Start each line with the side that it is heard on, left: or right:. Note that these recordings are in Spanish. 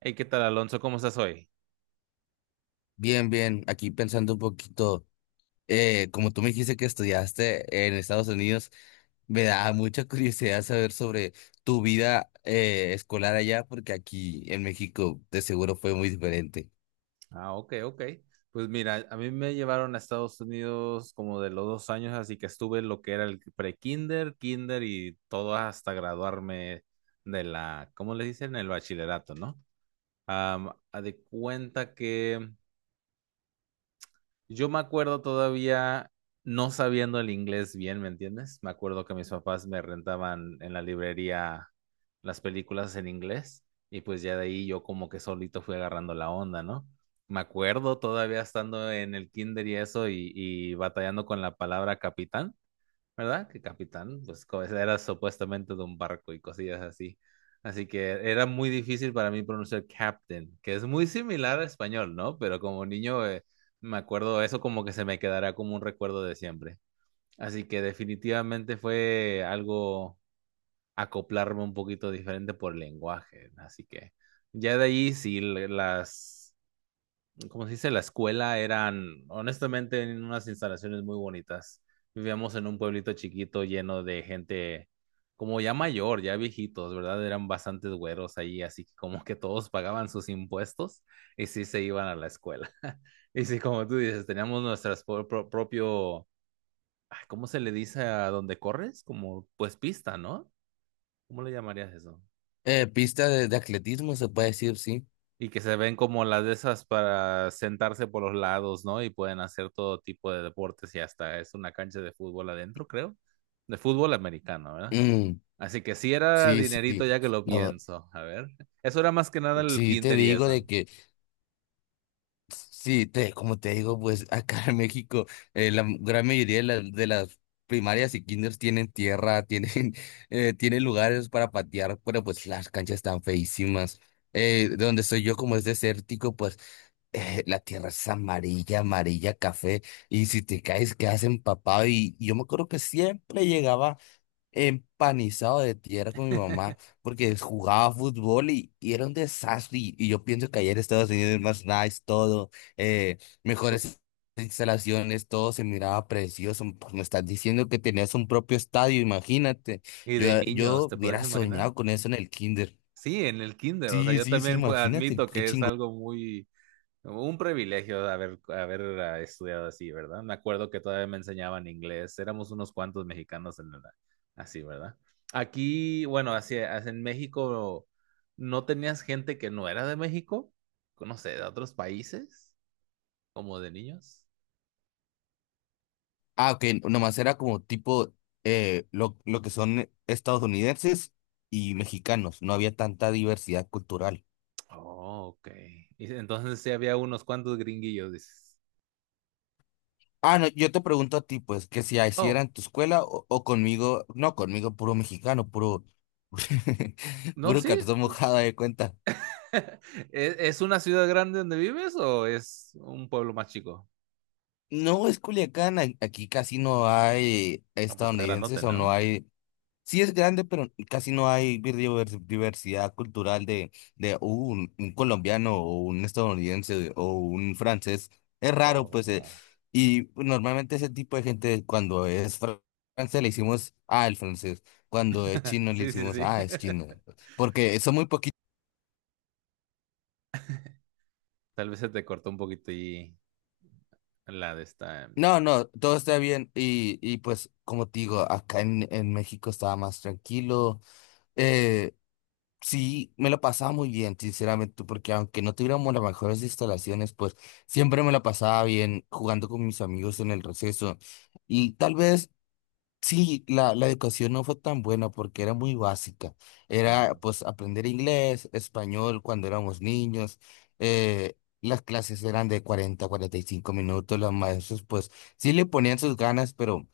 right: Hey, ¿qué tal, Alonso? ¿Cómo estás hoy?
left: Bien, bien, aquí pensando un poquito, como tú me dijiste que estudiaste en Estados Unidos, me da mucha curiosidad saber sobre tu vida escolar allá, porque aquí en México de seguro fue muy diferente.
right: Ah, ok, ok. Pues mira, a mí me llevaron a Estados Unidos como de los 2 años, así que estuve en lo que era el pre-kinder, kinder y todo hasta graduarme de la, ¿cómo le dicen? El bachillerato, ¿no? A de cuenta que yo me acuerdo todavía no sabiendo el inglés bien, ¿me entiendes? Me acuerdo que mis papás me rentaban en la librería las películas en inglés y pues ya de ahí yo como que solito fui agarrando la onda, ¿no? Me acuerdo todavía estando en el kinder y eso y batallando con la palabra capitán. ¿Verdad? Que capitán, pues era supuestamente de un barco y cosillas así. Así que era muy difícil para mí pronunciar captain, que es muy similar al español, ¿no? Pero como niño me acuerdo eso como que se me quedará como un recuerdo de siempre. Así que definitivamente fue algo acoplarme un poquito diferente por lenguaje. Así que ya de ahí sí las, como se dice, la escuela eran, honestamente, en unas instalaciones muy bonitas. Vivíamos en un pueblito chiquito lleno de gente como ya mayor, ya viejitos, ¿verdad? Eran bastantes güeros ahí, así que como que todos pagaban sus impuestos y sí se iban a la escuela. Y sí, como tú dices, teníamos nuestras propio, ah, ¿cómo se le dice a donde corres? Como pues pista, ¿no? ¿Cómo le llamarías eso?
left: Pista de atletismo, se puede decir, sí.
right: Y que se ven como las de esas para sentarse por los lados, ¿no? Y pueden hacer todo tipo de deportes y hasta es una cancha de fútbol adentro, creo. De fútbol americano, ¿verdad?
left: Mm,
right: Así que sí era
left: sí,
right: dinerito
left: sí.
right: ya que lo
left: No,
right: pienso. A ver, eso era más que nada el
left: sí te
right: kinder y
left: digo
right: eso.
left: de que. Sí, te, como te digo, pues acá en México la gran mayoría de las primarias y kinders tienen tierra, tienen, tienen lugares para patear, pero pues las canchas están feísimas. De donde soy yo, como es desértico, pues la tierra es amarilla, amarilla, café, y si te caes quedas empapado. Y yo me acuerdo que siempre llegaba empanizado de tierra con mi mamá porque jugaba fútbol y era un desastre. Y yo pienso que ayer Estados Unidos es más nice, todo, eh,
right: Pu-
left: mejores instalaciones, todo se miraba precioso. Pues me estás diciendo que tenías un propio estadio, imagínate.
right: Y de
left: Yo,
right: niños,
left: yo
right: ¿te puedes
left: hubiera
right: imaginar?
left: soñado con eso en el kinder.
right: Sí, en el kinder, o sea,
left: Sí,
right: yo
left: sí, sí,
right: también pues,
left: imagínate,
right: admito
left: qué
right: que es
left: chingo.
right: algo muy un privilegio de haber estudiado así, ¿verdad? Me acuerdo que todavía me enseñaban inglés. Éramos unos cuantos mexicanos en la, así, ¿verdad? Aquí, bueno, así, así en México, ¿no tenías gente que no era de México? No sé, de otros países, como de niños.
left: Ah, ok, nomás era como tipo lo que son estadounidenses y mexicanos, no había tanta diversidad cultural.
right: Oh, ok. Y entonces sí había unos cuantos gringuillos, dices.
left: Ah, no, yo te pregunto a ti, pues, que si así
right: Oh,
left: era en tu escuela o conmigo, no, conmigo puro mexicano, puro,
right: no,
left: puro
right: sí.
left: cartón mojado de cuenta.
right: Es una ciudad grande donde vives o es un pueblo más chico?
left: No, es Culiacán, aquí casi no hay
right: No, pues está grandote,
left: estadounidenses o no
right: ¿no?
left: hay. Sí es grande, pero casi no hay diversidad cultural de un colombiano o un estadounidense o un francés. Es raro, pues,
right: Oh.
left: y normalmente ese tipo de gente cuando es francés le hicimos, ah, el francés. Cuando es chino le
right: Sí, sí,
left: hicimos,
right: sí.
left: ah, es chino. Porque son muy poquitos.
right: Tal vez se te cortó un poquito y la de esta.
left: No, no, todo está bien. Y pues, como te digo, acá en México estaba más tranquilo. eh, Sí, me lo pasaba muy bien, sinceramente, porque aunque no tuviéramos las mejores instalaciones, pues siempre me la pasaba bien jugando con mis amigos en el receso. Y tal vez sí, la educación no fue tan buena porque era muy básica. Era
right: Mm.
left: pues aprender inglés, español cuando éramos niños. Las clases eran de 40 45 minutos. Los maestros pues sí le ponían sus ganas, pero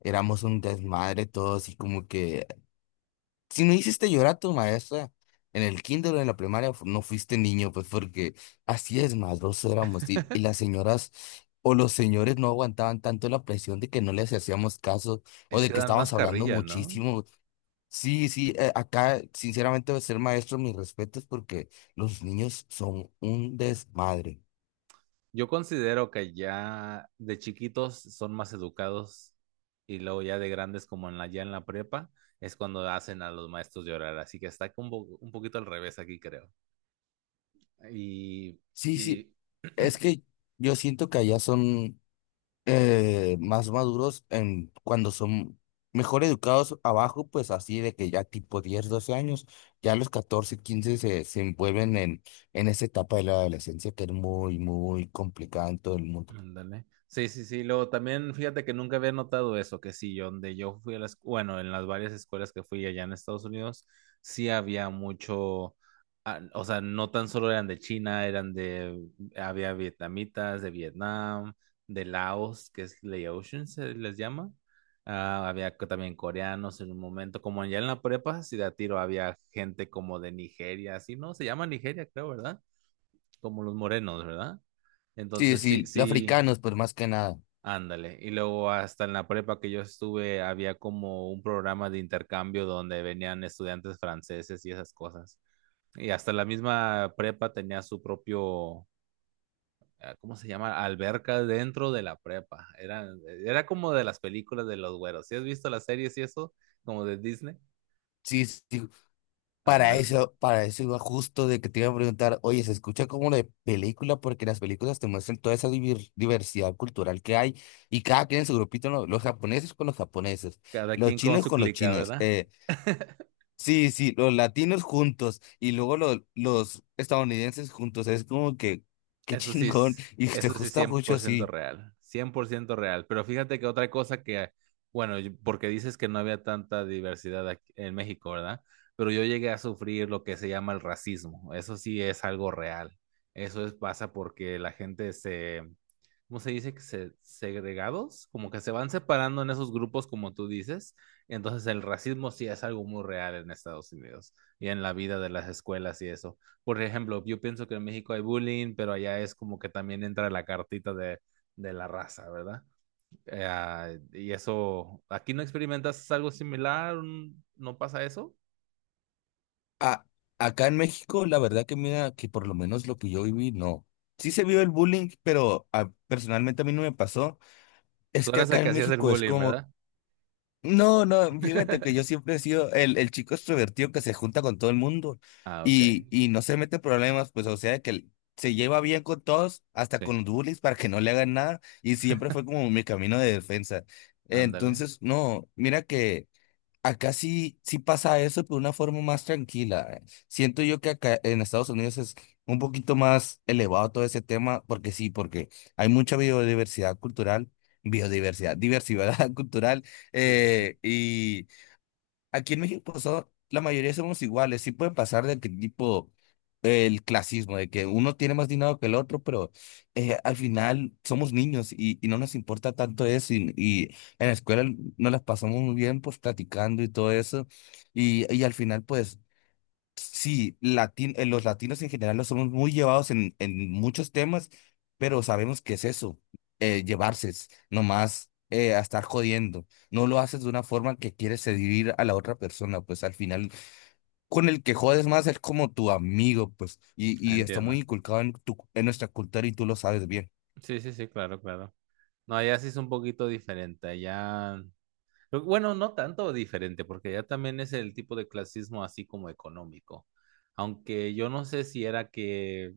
left: éramos un desmadre todos y como que si no hiciste llorar a tu maestra en el kinder o en la primaria, no fuiste niño, pues porque así es, maldoso éramos. Y las señoras o los señores no aguantaban tanto la presión de que no les hacíamos caso o
right: Es
left: de
right: que
left: que
right: dan más
left: estábamos hablando
right: carrilla, ¿no?
left: muchísimo. Sí, sí, acá sinceramente ser maestro, mis respetos, porque los niños son un desmadre.
right: Yo considero que ya de chiquitos son más educados y luego ya de grandes como en la, ya en la prepa es cuando hacen a los maestros llorar. Así que está un, un poquito al revés aquí, creo. Y,
left: Sí, sí,
right: y
left: es que yo siento que allá son… más maduros en cuando son mejor educados abajo, pues así de que ya tipo 10 12 años, ya a los 14 15 se envuelven en esa etapa de la adolescencia que es muy, muy complicada en todo el mundo.
right: ándale. Sí, sí, sí. Luego también, fíjate que nunca había notado eso, que sí, yo donde yo fui a las, bueno, en las varias escuelas que fui allá en Estados Unidos, sí había mucho, o sea, no tan solo eran de China, eran de, había vietnamitas, de Vietnam, de Laos, que es Laotian, se les llama. Ah, había también coreanos en un momento, como allá en la prepa, sí de a tiro había gente como de Nigeria, así, ¿no? Se llama Nigeria, creo, ¿verdad? Como los morenos, ¿verdad?
left: Sí,
right: Entonces, sí,
left: sí, los
right: sí.
left: africanos, pues más que nada.
right: Ándale, y luego hasta en la prepa que yo estuve había como un programa de intercambio donde venían estudiantes franceses y esas cosas. Y hasta la misma prepa tenía su propio, ¿cómo se llama? Alberca dentro de la prepa. Era, era como de las películas de los güeros. ¿Sí has visto las series y eso? Como de Disney.
left: Sí, sí, para
right: Ándale,
left: eso, para eso iba justo de que te iba a preguntar, oye, se escucha como de película porque las películas te muestran toda esa diversidad cultural que hay y cada quien en su grupito, ¿no? Los japoneses con los japoneses,
right: cada
left: los
right: quien con
left: chinos
right: su
left: con los
right: clica,
left: chinos,
right: ¿verdad?
left: sí, sí, los latinos juntos y luego los estadounidenses juntos, es como que, qué
right: Eso sí
left: chingón
right: es,
left: y te
right: eso sí
left: gusta
right: cien
left: mucho
right: por ciento
left: así.
right: real, 100% real. Pero fíjate que otra cosa que, bueno, yo, porque dices que no había tanta diversidad aquí en México, ¿verdad? Pero yo llegué a sufrir lo que se llama el racismo. Eso sí es algo real. Eso es, pasa porque la gente se, ¿cómo se dice? Que se, segregados, como que se van separando en esos grupos, como tú dices. Entonces el racismo sí es algo muy real en Estados Unidos y en la vida de las escuelas y eso. Por ejemplo, yo pienso que en México hay bullying, pero allá es como que también entra la cartita de la raza, ¿verdad? Y eso, ¿aquí no experimentas algo similar? ¿No pasa eso?
left: A- Acá en México, la verdad que mira, que por lo menos lo que yo viví, no. Sí se vio el bullying, pero personalmente a mí no me pasó.
right: Tú
left: Es que
right: eras el
left: acá
right: que
left: en
right: hacías el
left: México es
right: bullying,
left: como,
right: ¿verdad?
left: no, no, fíjate que yo siempre he sido el chico extrovertido que se junta con todo el mundo
right: Ah, ok.
left: y no se mete en problemas, pues o sea que se lleva bien con todos, hasta
right: Sí,
left: con los bullies para que no le hagan nada y siempre fue como mi camino de defensa.
right: ándale.
left: Entonces, no, mira que… Acá sí, sí pasa eso, pero de una forma más tranquila. Siento yo que acá en Estados Unidos es un poquito más elevado todo ese tema, porque sí, porque hay mucha biodiversidad cultural, biodiversidad, diversidad cultural,
right: Sí, sí, sí.
left: y aquí en México la mayoría somos iguales, sí puede pasar de que tipo el clasismo, de que uno tiene más dinero que el otro, pero al final somos niños y no nos importa tanto eso. Y en la escuela nos las pasamos muy bien, pues platicando y todo eso. Y al final, pues sí, los latinos en general nos somos muy llevados en muchos temas, pero sabemos que es eso, llevarse, es nomás. A estar jodiendo, no lo haces de una forma que quieres seducir a la otra persona, pues al final con el que jodes más es como tu amigo, pues, y,
right: Ah,
left: y está muy
right: entiendo.
left: inculcado en nuestra cultura y tú lo sabes bien.
right: Sí, sí, sí, claro, claro. No, allá sí es un poquito diferente. Allá, pero bueno, no tanto diferente, porque allá también es el tipo de clasismo así como económico. Aunque yo no sé si era que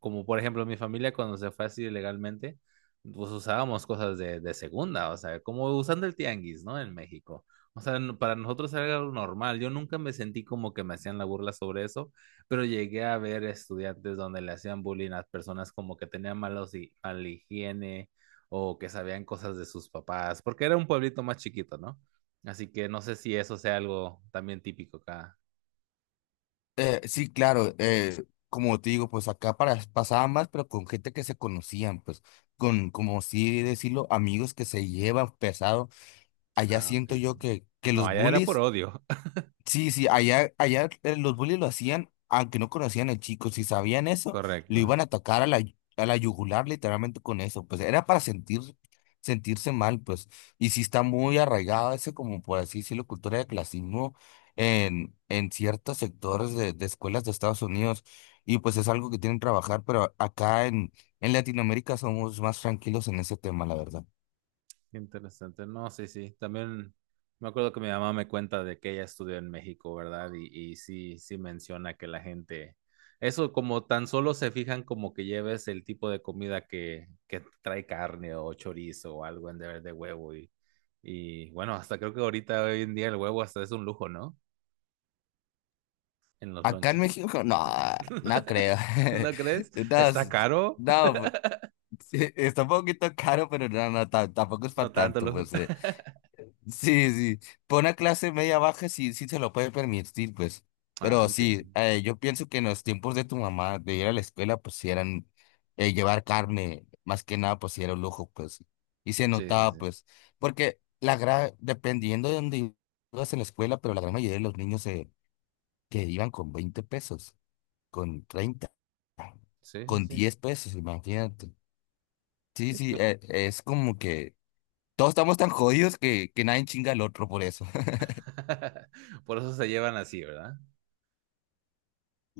right: como por ejemplo mi familia cuando se fue así ilegalmente, pues usábamos cosas de segunda, o sea, como usando el tianguis, ¿no? En México. O sea, para nosotros era algo normal. Yo nunca me sentí como que me hacían la burla sobre eso, pero llegué a ver estudiantes donde le hacían bullying a personas como que tenían malos mala higiene o que sabían cosas de sus papás, porque era un pueblito más chiquito, ¿no? Así que no sé si eso sea algo también típico acá.
left: Sí, claro, como te digo, pues acá pasaba más, pero con gente que se conocían, pues, como sí decirlo, amigos que se llevan pesado. Allá
right: Ah, ok.
left: siento yo que
right: No,
left: los
right: allá era por
left: bullies…
right: odio.
left: Sí, sí, allá, allá los bullies lo hacían, aunque no conocían al chico, si sabían eso, lo
right: Correcto.
left: iban a atacar a la, yugular literalmente con eso, pues era para sentir, sentirse mal, pues, y sí está muy arraigado ese, como por así decirlo, cultura de clasismo en ciertos sectores de escuelas de Estados Unidos, y pues es algo que tienen que trabajar, pero acá en Latinoamérica somos más tranquilos en ese tema, la verdad.
right: Qué interesante. No, sí, sí. También me acuerdo que mi mamá me cuenta de que ella estudió en México, ¿verdad? Y sí, sí menciona que la gente, eso como tan solo se fijan como que lleves el tipo de comida que trae carne o chorizo o algo en de huevo. Y bueno, hasta creo que ahorita hoy en día el huevo hasta es un lujo, ¿no? En los
left: Acá en
right: lonches.
left: México, no, no creo.
right: ¿No crees?
left: No,
right: ¿Está
left: s-
right: caro?
left: no, sí, está un poquito caro, pero no, no, tampoco es
right: No
left: para
right: tanto
left: tanto,
right: lujo.
left: pues. Sí, sí, por una clase media baja sí, sí se lo puede permitir, pues.
right: Ah,
left: Pero sí,
right: entiendo.
left: yo pienso que en los tiempos de tu mamá, de ir a la escuela, pues sí eran llevar carne, más que nada, pues sí era un lujo, pues. Y se
right: Sí, sí,
left: notaba,
right: sí.
left: pues, porque la gran, dependiendo de dónde ibas en la escuela, pero la gran mayoría de los niños que iban con 20 pesos, con 30
right: Sí, sí,
left: con
right: sí.
left: 10 pesos, imagínate. Sí,
right: Sí,
left: sí,
right: pues.
left: es como que todos estamos tan jodidos que nadie chinga al otro por eso.
right: Por eso se llevan así, ¿verdad?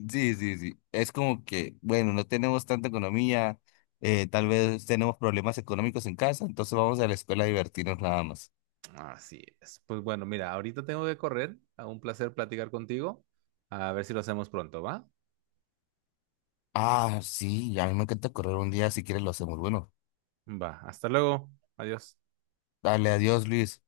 left: Sí, sí, sí. Es como que, bueno, no tenemos tanta economía, tal vez tenemos problemas económicos en casa, entonces vamos a la escuela a divertirnos nada más.
right: Así es. Pues bueno, mira, ahorita tengo que correr. A un placer platicar contigo. A ver si lo hacemos pronto, ¿va?
left: Ah, sí, a mí me encanta correr un día, si quieres lo hacemos. Bueno,
right: Va. Hasta luego. Adiós.
left: dale, adiós, Luis.